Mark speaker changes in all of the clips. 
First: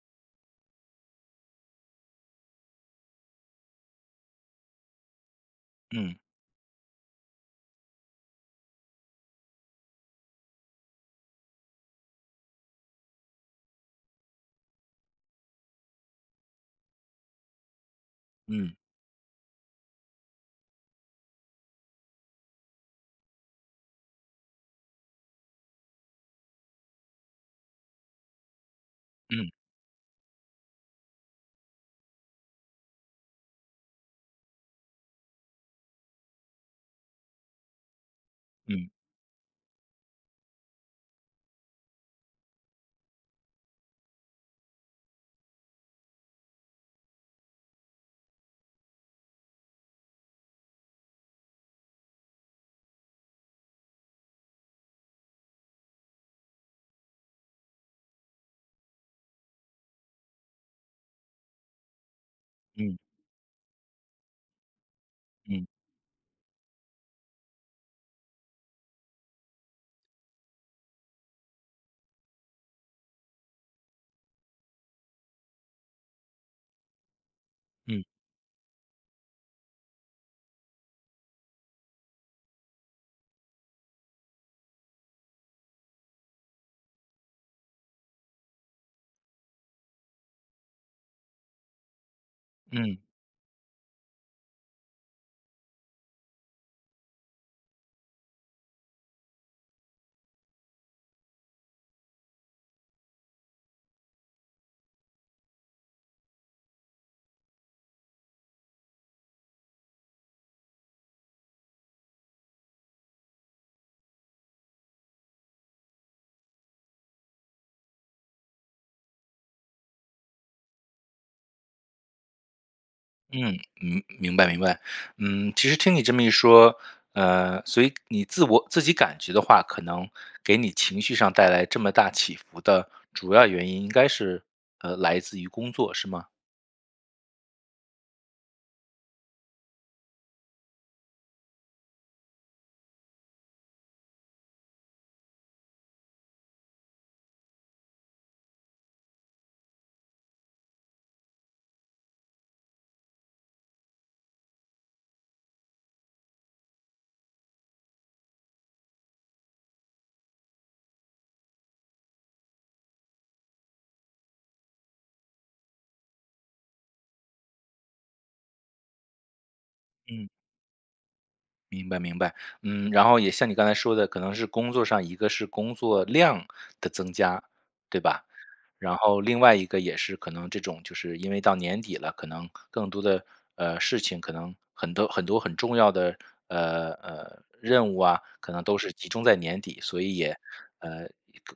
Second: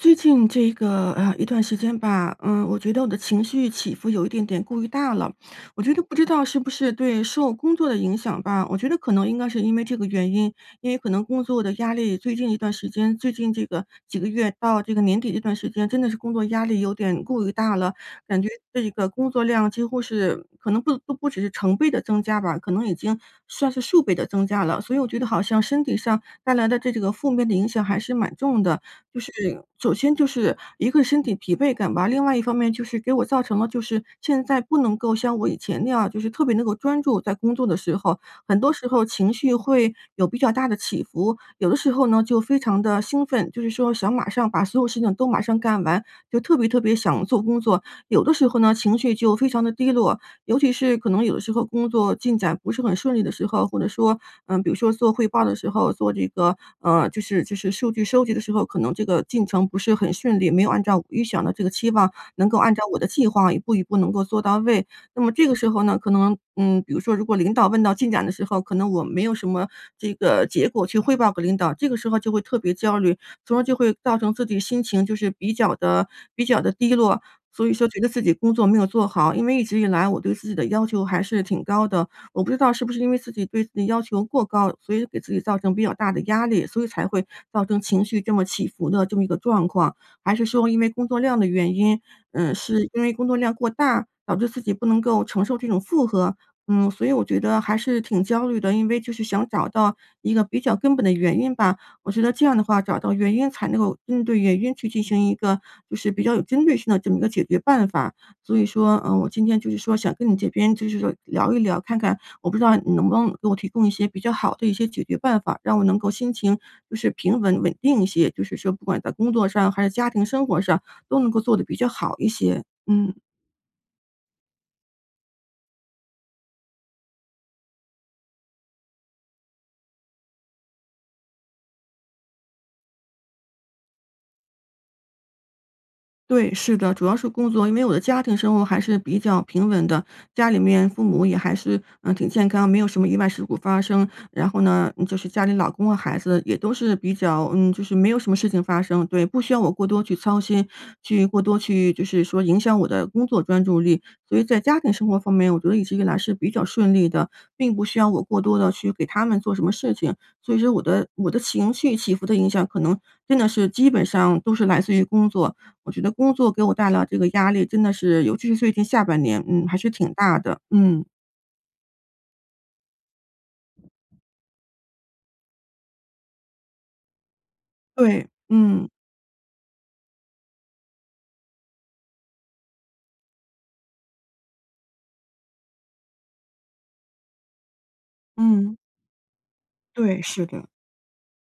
Speaker 1: 最近这一个呃，啊，一段时间吧，呃，我觉得我的情绪起伏有一点点过于大了。我觉得
Speaker 2: 嗯。
Speaker 1: 不知道是不是对，受工作的影响吧。我觉得可能应该是因为这个原因，因为可能工作的压力最近一段时间，最近这个，几个月到这个年底这段时间真的是工作压力有点过于大了，感觉
Speaker 2: 嗯。
Speaker 1: 这个工作量几乎是可能不不不只是成倍地增加吧，可能已经算是数倍地增加了。所以我觉得好像身体上带来的这个负面的影响还是蛮重的，就是
Speaker 2: 嗯。
Speaker 1: 首先就是一个身体疲惫感吧，另外一方面就是给我造成了就是现在不能够像我以前那样就是特别能够专注在工作的时候。很多时
Speaker 2: 嗯。
Speaker 1: 候情绪会有比较大的起伏，有的时候呢，就非常地兴奋，就是说想马上把所有事情都马上干完，就特别特别想做工作；有的时候呢，情绪就非常地低落，尤其是可能有的时候工作进展不是很顺利的时候，或者说，嗯，比如说做汇报的时候，做这个呃，就是就是数据收集的时候，可能这个进程不是很顺利，没有按照预想的这个期望能够按照
Speaker 2: 嗯。
Speaker 1: 我的计划一步一步能够做到位。那么这个
Speaker 2: 嗯。
Speaker 1: 时候呢，可能嗯，比如说如果领导问到进展的时候，可能我没有什么，这个结果去汇报给领导，这个时候就会特别焦虑，从而就会造成自己心情，就是比较地比较地低落，所以说觉
Speaker 2: 嗯。
Speaker 1: 得自己工作没有做好。因为一直以来我对自己的要求还是挺高的，我不知道是不是因为自己对自己要求过高，所以给自己造成比较大的压力，所以才会造成情绪这么起伏的这么一个状况？还是说因为工作量的原因，嗯，是
Speaker 2: 嗯。
Speaker 1: 因为工作量过大，导致自己不能够承受这种负荷？嗯，所以我觉得还是挺焦虑的。因为就是想找到一个比较根本的原因吧，我觉得这样的话找到原因才能够针对原因去进行一个就是比较有针对性的这么一个解决办法。所以说，呃，我今天，就是说想跟你这边，就是说聊一聊，看看我不知道你能不能给我提供一些比较好的一些解决办法，让我能够心情，就是平稳、稳定一些，就是说不管在工作上还是家庭生活上都能够做得比较好一些，嗯。
Speaker 2: 嗯嗯，明白明白。嗯，其实听你这么一说呃，所以你自我自己感觉的话，可能给你情绪上带来这么大起伏的主要原因应该是，呃，来自于工作，是吗？
Speaker 1: 对，是的，主要是工作。因为我的家庭生活还是比较平稳的，家里面父母也还是，呃，挺健康，没有什么意外事故发生。然后呢，就是家里老公和孩子也都是比较嗯，就是没有什么事情发生，对，不需要我过多去操心、去过多去就是说影响我的工作专注力。所以在家庭生活方面，我觉得一直以来是比较顺利的，并不需要我过多地去给他们做什么事情，所以说我的我的情绪起伏的影响可能真的是基本上都是来自于工作，我觉得工作给我带来这个压力真的是尤其是最近下半年，嗯，还是挺
Speaker 2: 嗯。
Speaker 1: 大的，嗯。
Speaker 2: 明白明白。嗯，然后也像你刚才说的，可能是工作上一个是工作量的增加，对吧？
Speaker 1: 对，嗯。
Speaker 2: 然后另外一个也是可能这种就是因为到年底了，可能更多的，呃，事情，可能很多很多很重要的，呃，呃，任务啊，可能
Speaker 1: 嗯。
Speaker 2: 都是集中在年底，所以
Speaker 1: 对，
Speaker 2: 也，
Speaker 1: 是的。
Speaker 2: 呃，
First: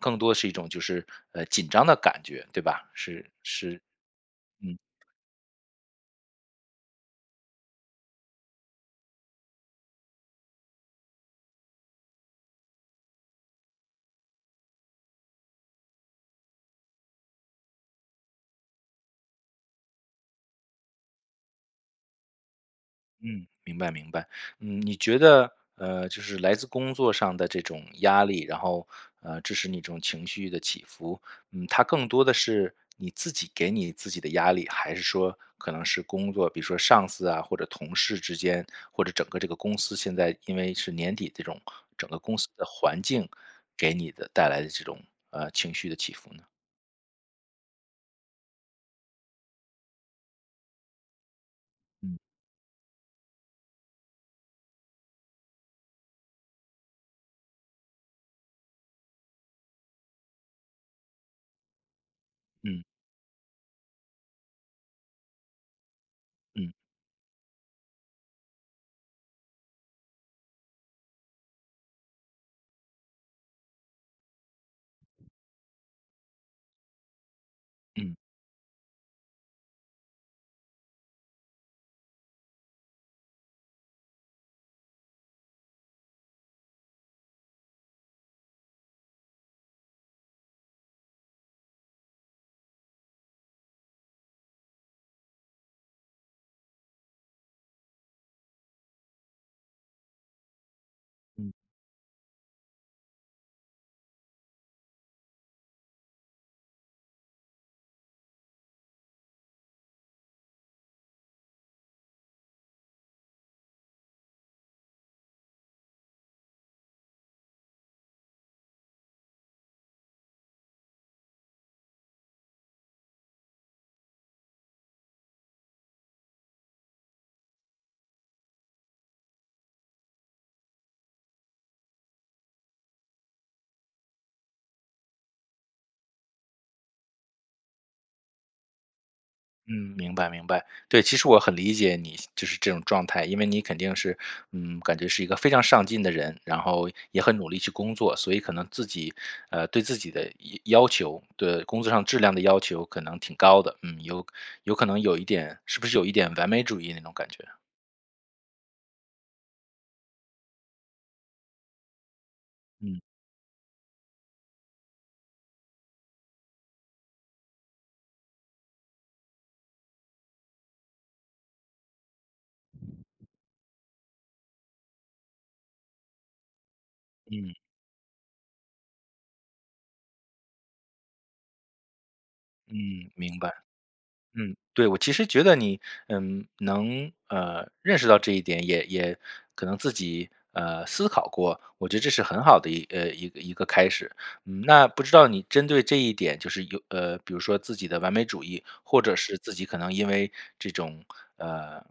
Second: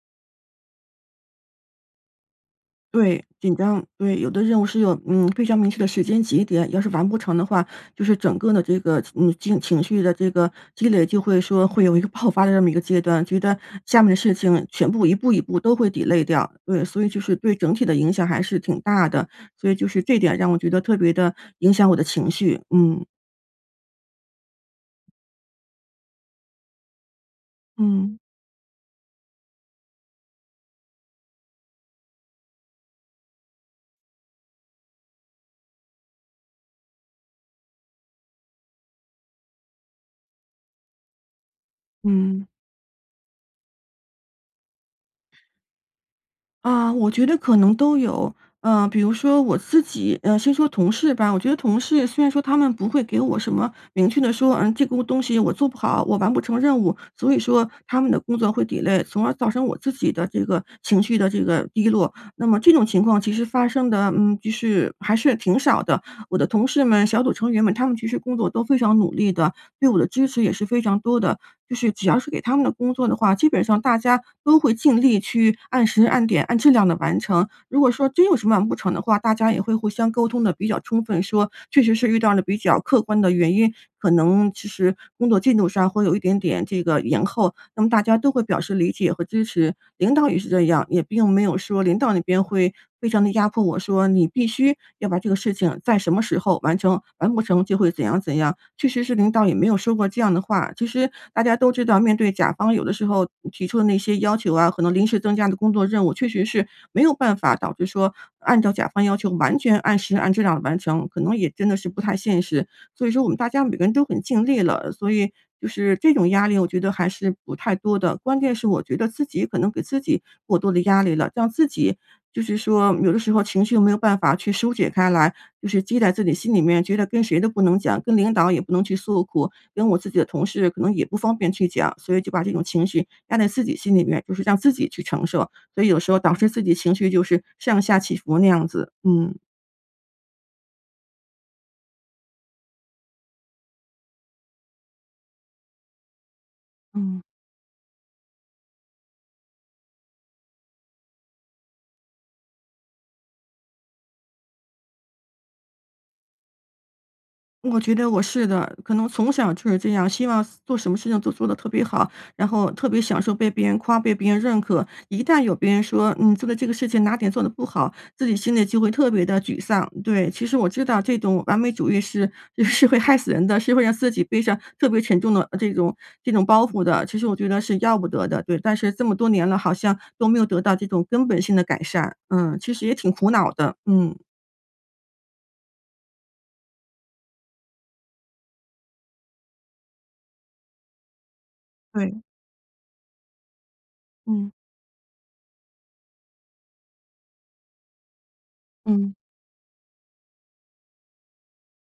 Speaker 2: 更多是一种就是，呃，紧张的感觉，对吧？
Speaker 1: 对，
Speaker 2: 是
Speaker 1: 紧
Speaker 2: 是
Speaker 1: 张，对。有的任务
Speaker 2: 嗯。
Speaker 1: 是有嗯，非常明确的时间节点。要是完不成的话，就是整个的这个，嗯情绪的这个积累就会说会有一个爆发的这么一个阶段，觉得下面的事情全部一步一步都会 delay 掉。对，所以就是对整体的影响还是挺大的。所以就是这点让我觉得，特别地影响我的情绪。嗯。
Speaker 2: 嗯，明白明白。嗯，你觉得呃，就是来自工作上的这种
Speaker 1: 嗯。
Speaker 2: 压力，然后，呃，致使你这种情绪的起伏。嗯，它更多的是你自己给你自己的压力，还是说可能是工作比如说上司啊或者同事之间，或者整个这个公司，现在因为是年底这种。整个公
Speaker 1: 嗯。
Speaker 2: 司的环境，给你的带来的这种，呃，情绪的起伏呢？
Speaker 1: 啊，我觉得可能都有。呃，比如说我自己呃，先说同事吧。我觉得同事
Speaker 2: 嗯。
Speaker 1: 虽然说他们不会给我什么明确地说，嗯，这个东西我做不好，我完不成任务，所以说他们的工作会 delay，从而造成我自己的这个情绪的这个低落。那么这
Speaker 2: 嗯。
Speaker 1: 种情况其实发生的嗯，就是还是挺少的。我的同
Speaker 2: 嗯。
Speaker 1: 事们、小组成员们，他们其实工作都非常努力的，对我的支持也是非常多的。就是只要是给他们的工作的话，基本上大家都会尽力，去按时、按点、按质量地完成。如果说
Speaker 2: 嗯。
Speaker 1: 真有什么完不成的话，大家也会互相沟通得比较充分说，确实是遇到了比较客观的原因，可能其实工作进度上，会有一点点这个延后，那么大家都会表示理解和支持。领导也是这样，也并没有说领导那边会非常地压迫我说，你必须要把这个事情在什么时候完成，完不成就会怎样怎样。确实是领导也没有说过这样的话。其实大
Speaker 2: 嗯
Speaker 1: 家都知道，面对甲方有的时候提出的那些要求啊可能临时增加的工作任务确实是，没有办法导致说，按照甲方要求，完全按时按质量地完成，可能也真的是不太现实。所以说我们大家每个人都很尽力了。所以就是这种压力，我觉得还是不太多的。关键是我觉得自己可能给自己过多的压力了，让自己就是说，有的时候情绪又没有办法去疏解开来。就是积在自己心里面，觉得跟谁都不能讲。跟领导也不能去诉苦，跟我自己的同事，可能也不方便去讲。所以就把这种情绪压在自己心里面就是让自己去承受。所以有时候导致自己情绪就是上下起伏那样子，嗯。
Speaker 2: 嗯，明白明白。对，其实我很理解你就是这种状态，因为你肯定是嗯，感觉是一个非常上进的人，然后
Speaker 1: 嗯。
Speaker 2: 也很努力去工作，所以可能自己，呃，对自己的要要求、对工作上质量的要求可能挺高的。嗯，有有可能有一点是不是有一点完美主义那种感觉？
Speaker 1: 我觉得我是的，可能从小就是这样，希望做什么事情都做得特别好，然后特别
Speaker 2: 嗯。
Speaker 1: 享受被别人夸、被别人认可，一旦有别人说你这个这个事情哪点做得不好，自己心里就会特别地沮丧。对，其实我知道这种完美主义是是会害死人的，是会让自己背着特别沉重的这种这种包袱的，其实我觉
Speaker 2: 嗯。
Speaker 1: 得是要不得的，对。但是这么多年了，好像都没有得到这种根本性的改善。嗯，其实也
Speaker 2: 嗯，
Speaker 1: 挺苦
Speaker 2: 明
Speaker 1: 恼
Speaker 2: 白。
Speaker 1: 的，嗯。
Speaker 2: 嗯，对，我其实觉得你，呃，能，呃，认识到这一点，也也可能自己，呃，思考过，我觉得这
Speaker 1: 对。
Speaker 2: 是很好的一呃，一个一个开始。
Speaker 1: 嗯。
Speaker 2: 那不知道你针对这一点，就是有呃，比如说自己的完美主义，或
Speaker 1: 嗯。
Speaker 2: 者是自己可能因为这种呃，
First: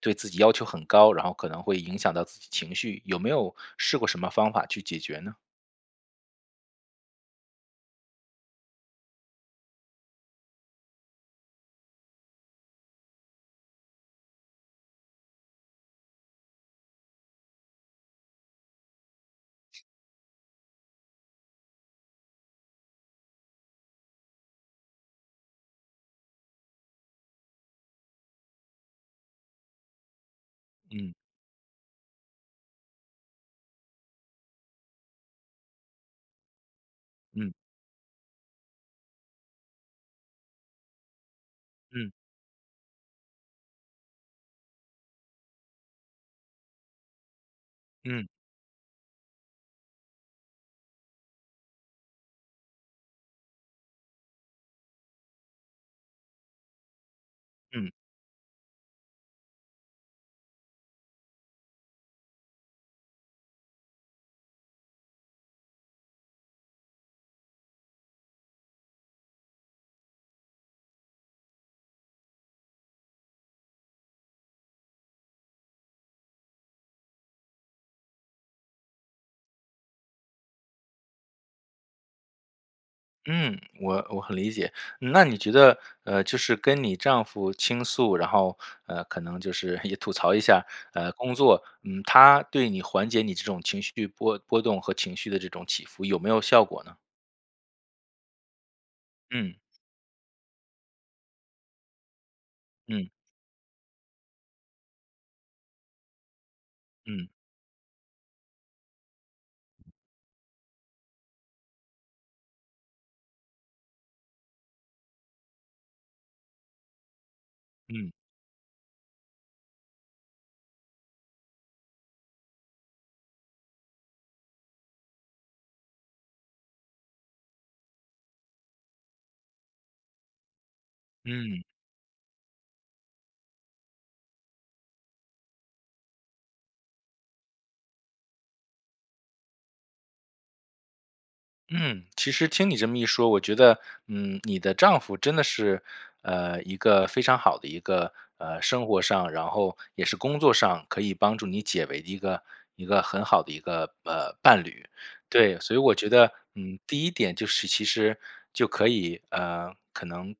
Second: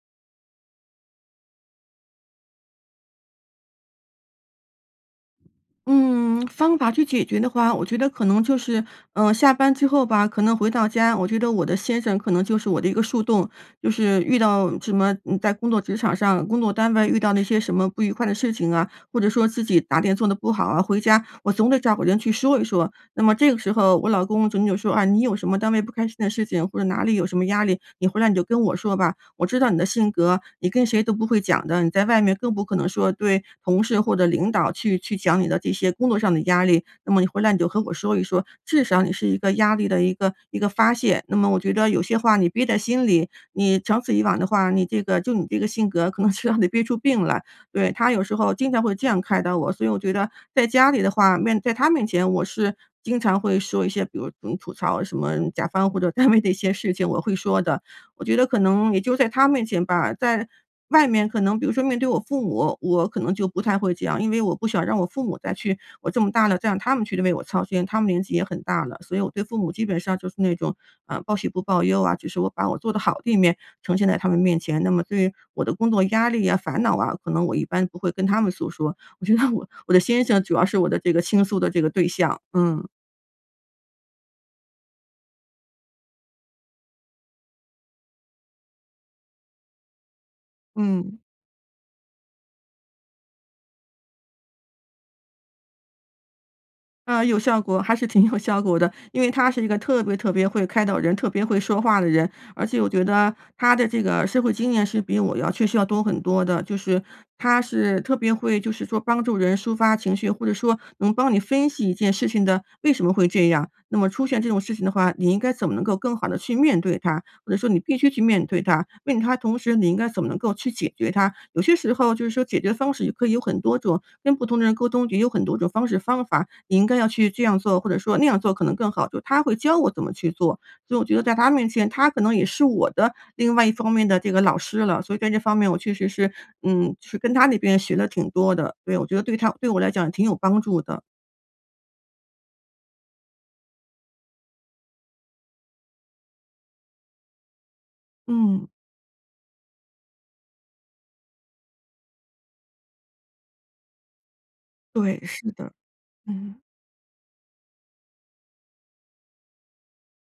Speaker 2: 对自己要求很高，然后可能会影响到自己情绪，有没有试过什么方法去解决呢？
Speaker 1: 嗯，方法去解决的话，我觉得可能就是，呃，下班之后吧，可能回到家我觉得我的先生可能就是我的一个树洞。就是遇到什么，嗯，在工作职场上、工作单位遇到那些什么不愉快的事情啊，或者说自己哪点做得不好啊，回家我总得找个人去说一说。那么这个时候我老公准就说：“啊，你有什么单位不开心的事情，或者哪里有什么压力，你回来你就跟我说吧。我知道你的性格，你跟谁都
Speaker 2: 嗯。
Speaker 1: 不会讲的，你在外面更不可能说对同事或者领导去去讲你的这些工作上的压力，那么你回来
Speaker 2: 嗯。
Speaker 1: 你就和我说一说，至少你是一个压力的一个一个发泄，那么我觉得有
Speaker 2: 嗯。
Speaker 1: 些话你憋在心里，你长此以往的话，你这个就你这个性格，可能就让你憋出病来“。对，他有
Speaker 2: 嗯。
Speaker 1: 时候经常会这样看待我，所以我觉得在家里的话，面在他面前，我是经常会说一些，比如各种吐槽什么甲方或者单位的一些事情，我会说的。
Speaker 2: 嗯。
Speaker 1: 我觉得可能也就在他面前吧，在外面可能比如说面对我父母，我可能就不太会讲，因为我不想让我父母再去我这么大了，再让他们去为我操心。他们年纪也很大了，所以我对父母基本上就是那种，啊，报喜不报忧啊，就是我把我做得好的一面呈现在他们面前，那么对我的工作压力啊、烦恼啊，可能我一般不会跟他们诉说，我觉得我我的先生主要是我的这个倾诉的这个对象，嗯。
Speaker 2: 嗯，我我很理解。那你觉得，呃，就是跟你丈夫倾诉，然后，呃，可能就是也吐槽一下，呃，
Speaker 1: 嗯。
Speaker 2: 工作，嗯，他对你缓解你这种情绪波波动和情绪的这种起伏有没有效果呢？
Speaker 1: 呃，有效果，还是挺有效果的，因为他
Speaker 2: 嗯。
Speaker 1: 是一个特别特别会开导人、特别会说话的人。而且我觉
Speaker 2: 嗯。
Speaker 1: 得他的这个社会经验是比我要确实要多很多的，就是
Speaker 2: 嗯。
Speaker 1: 他是特别会，就是说帮助人抒发情绪，或者说能帮你分析一件事情的为什么会这样，那么出现这种事情的话，你应该怎么能够更好地去面对它，或者说你必须
Speaker 2: 嗯。
Speaker 1: 去面对它。并且它同时你应该怎么能够去解决它。有些时候就是说解决方式也可以有很多种，跟不同的人沟通，也有很多种方式方法，你应该要去这样做，或者说那样做可能更好，就他会教我怎么去做。所以我觉得在他
Speaker 2: 嗯。
Speaker 1: 面前，他可能也是我的另外一方面的这个老师了，所以在这方面我确实是，嗯，就是跟他那边学得挺多的，对，我觉得对他对我来讲挺有帮助的。
Speaker 2: 嗯。其实听你这么一说我觉得，嗯，你的丈夫真的是，呃，一个非常好的一个呃，
Speaker 1: 嗯。
Speaker 2: 生活上，然后也是工作上可以帮助你解围的一个一个很好的一个，呃，伴侣。
Speaker 1: 对，是
Speaker 2: 对，
Speaker 1: 的，
Speaker 2: 所以我觉得，
Speaker 1: 嗯。
Speaker 2: 嗯，第一点就是其实就可以，呃，可能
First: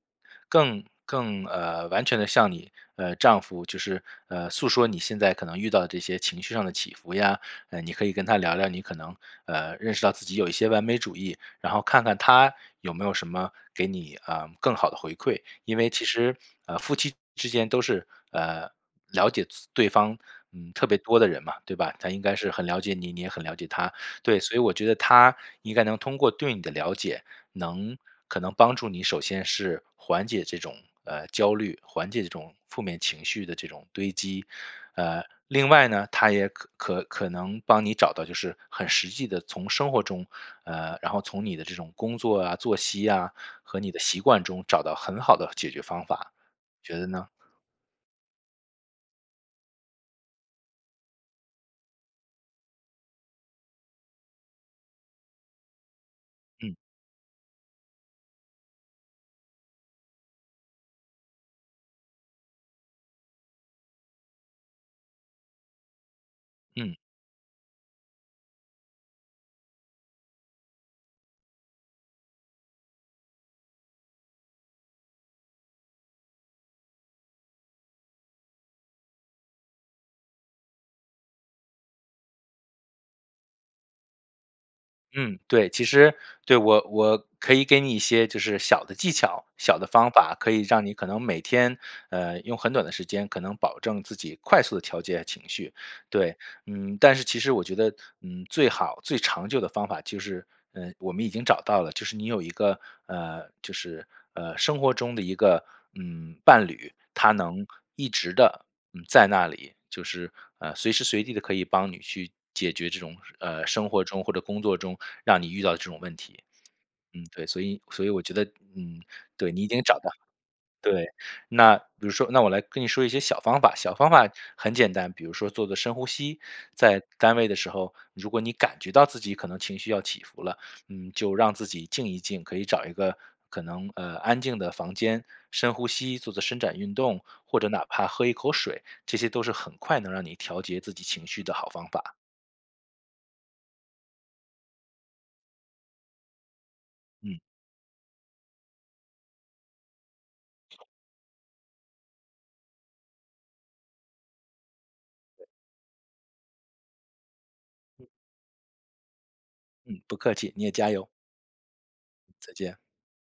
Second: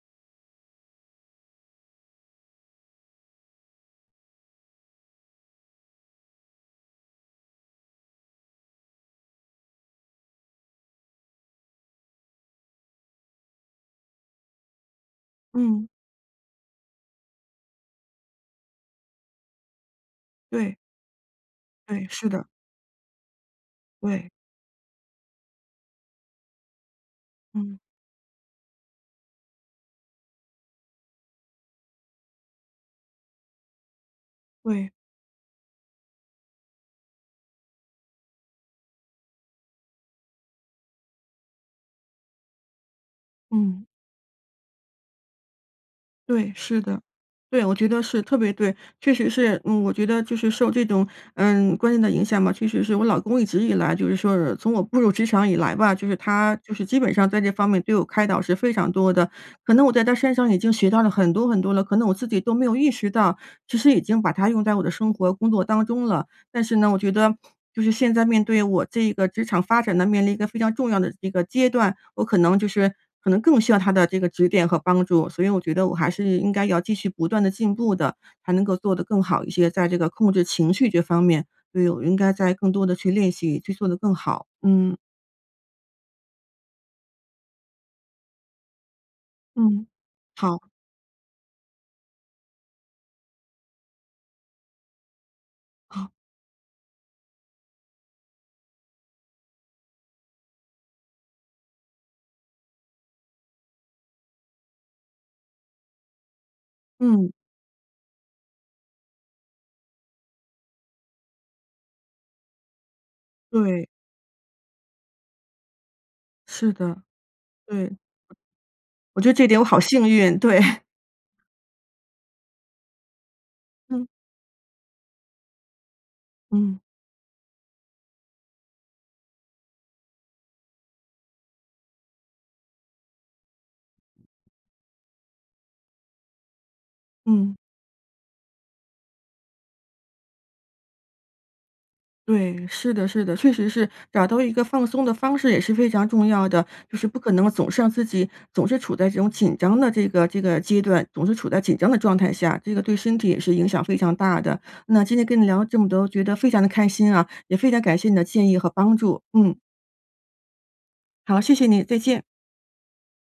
Speaker 2: 更更，呃，完全的向你，呃，丈夫就是，呃，诉说你现在可能遇到的这些情绪上的起伏呀，啊，你可以跟他聊聊你可能，呃，认识到自己有一些完美主义，然后看看他有没有什么给你，呃，更好的回馈。因为
Speaker 1: 嗯。
Speaker 2: 其实，呃，夫妻之间都是，呃，了解自对方，嗯，
Speaker 1: 对。
Speaker 2: 特别多的人嘛，对吧？
Speaker 1: 对，
Speaker 2: 他应
Speaker 1: 是
Speaker 2: 该
Speaker 1: 的。
Speaker 2: 是很了解你，你也很了解他。
Speaker 1: 对。
Speaker 2: 对，所以我觉得他应该能通过对你的了解，
Speaker 1: 嗯。
Speaker 2: 能可能帮助你，首先是缓解这种，呃，焦虑，缓解这种负面情绪的这种堆积。
Speaker 1: 对。
Speaker 2: 呃，另外呢，他也可可可能帮你找到就是很实际的从生活中，呃，然后从你的这种工作啊、作息啊和
Speaker 1: 嗯。
Speaker 2: 你的习惯中找到很好的解决方法，
Speaker 1: 对，是
Speaker 2: 你觉
Speaker 1: 的。
Speaker 2: 得呢？
Speaker 1: 对，我觉得是，特别对。确实是，嗯，我觉得就是受这种，呃，观念的影响吧，确实是我老公一直以来就是说是从我步入职场以来吧，就是他就
Speaker 2: 嗯。
Speaker 1: 是基本上在这方面对我开导是非常多的。可能我在他身上已经学到了很多很多了，可能我自己都没有意识到，其实已经把它用在我的生活、工作当中了。但是呢，
Speaker 2: 嗯。
Speaker 1: 我觉得就是现在面对我这一个职场发展呢，面临一个非常重要的一个阶段，我可能就是可能更需要他的这个指点和帮助，所以我觉得我还是应该要继续不断地进步的，才能够做得更好一些，在这个控制情绪这方面觉得我应该再更多地去练习，去做得更好。嗯。
Speaker 2: 嗯，对。其实对，我我可以给你一些就是小的技巧、小
Speaker 1: 嗯，
Speaker 2: 的方法，可
Speaker 1: 好。
Speaker 2: 以让你可能每天，呃，用很短的时间可能保证自己快速地调节情绪。
Speaker 1: 好。
Speaker 2: 对，嗯，但是其实我觉得，嗯，最好、最长久的方法就是，呃，我们已经找到了就是你有一个，呃，就是，呃，生活中的一个，嗯，伴侣，
Speaker 1: 嗯。
Speaker 2: 他能一直的，嗯，在那里，就是，呃，随时随地的可以帮你去解决这种，呃，
Speaker 1: 对。
Speaker 2: 生活中或者工作中让你遇到这种问题。
Speaker 1: 是的，
Speaker 2: 嗯，对，所以
Speaker 1: 对。
Speaker 2: 所以我觉得，嗯，
Speaker 1: 我觉得这
Speaker 2: 对，
Speaker 1: 点
Speaker 2: 你
Speaker 1: 我
Speaker 2: 已
Speaker 1: 好
Speaker 2: 经找
Speaker 1: 幸
Speaker 2: 到。
Speaker 1: 运，对。
Speaker 2: 对，那比如说那我来跟你说一些小方法，小
Speaker 1: 嗯。
Speaker 2: 方法很简单，比如说做做深呼吸，
Speaker 1: 嗯。
Speaker 2: 在单位的时候，如果你感觉到自己可能情绪要起伏了，嗯，就让自己静一静，可以找一个可能，呃，安静的房间深呼吸、做做伸展运动，
Speaker 1: 嗯。
Speaker 2: 或者哪怕喝一口水，这些都是很快能让你调节自己情绪的好方法。
Speaker 1: 对，是的是的。确实是找到一个放松的方式也是非常重要的，就是不可
Speaker 2: 嗯。
Speaker 1: 能总是让自己总是处在这种紧张的这个这个阶段，总是处在紧张的状态下，这个对身体也是影响非常大的。那今天跟你聊了这么多，觉得非常地开心啊，也非常感
Speaker 2: 嗯。
Speaker 1: 谢你的建议和帮助，嗯。
Speaker 2: 嗯，不客气，你也加油。
Speaker 1: 好，谢谢你，再见。
Speaker 2: 再见。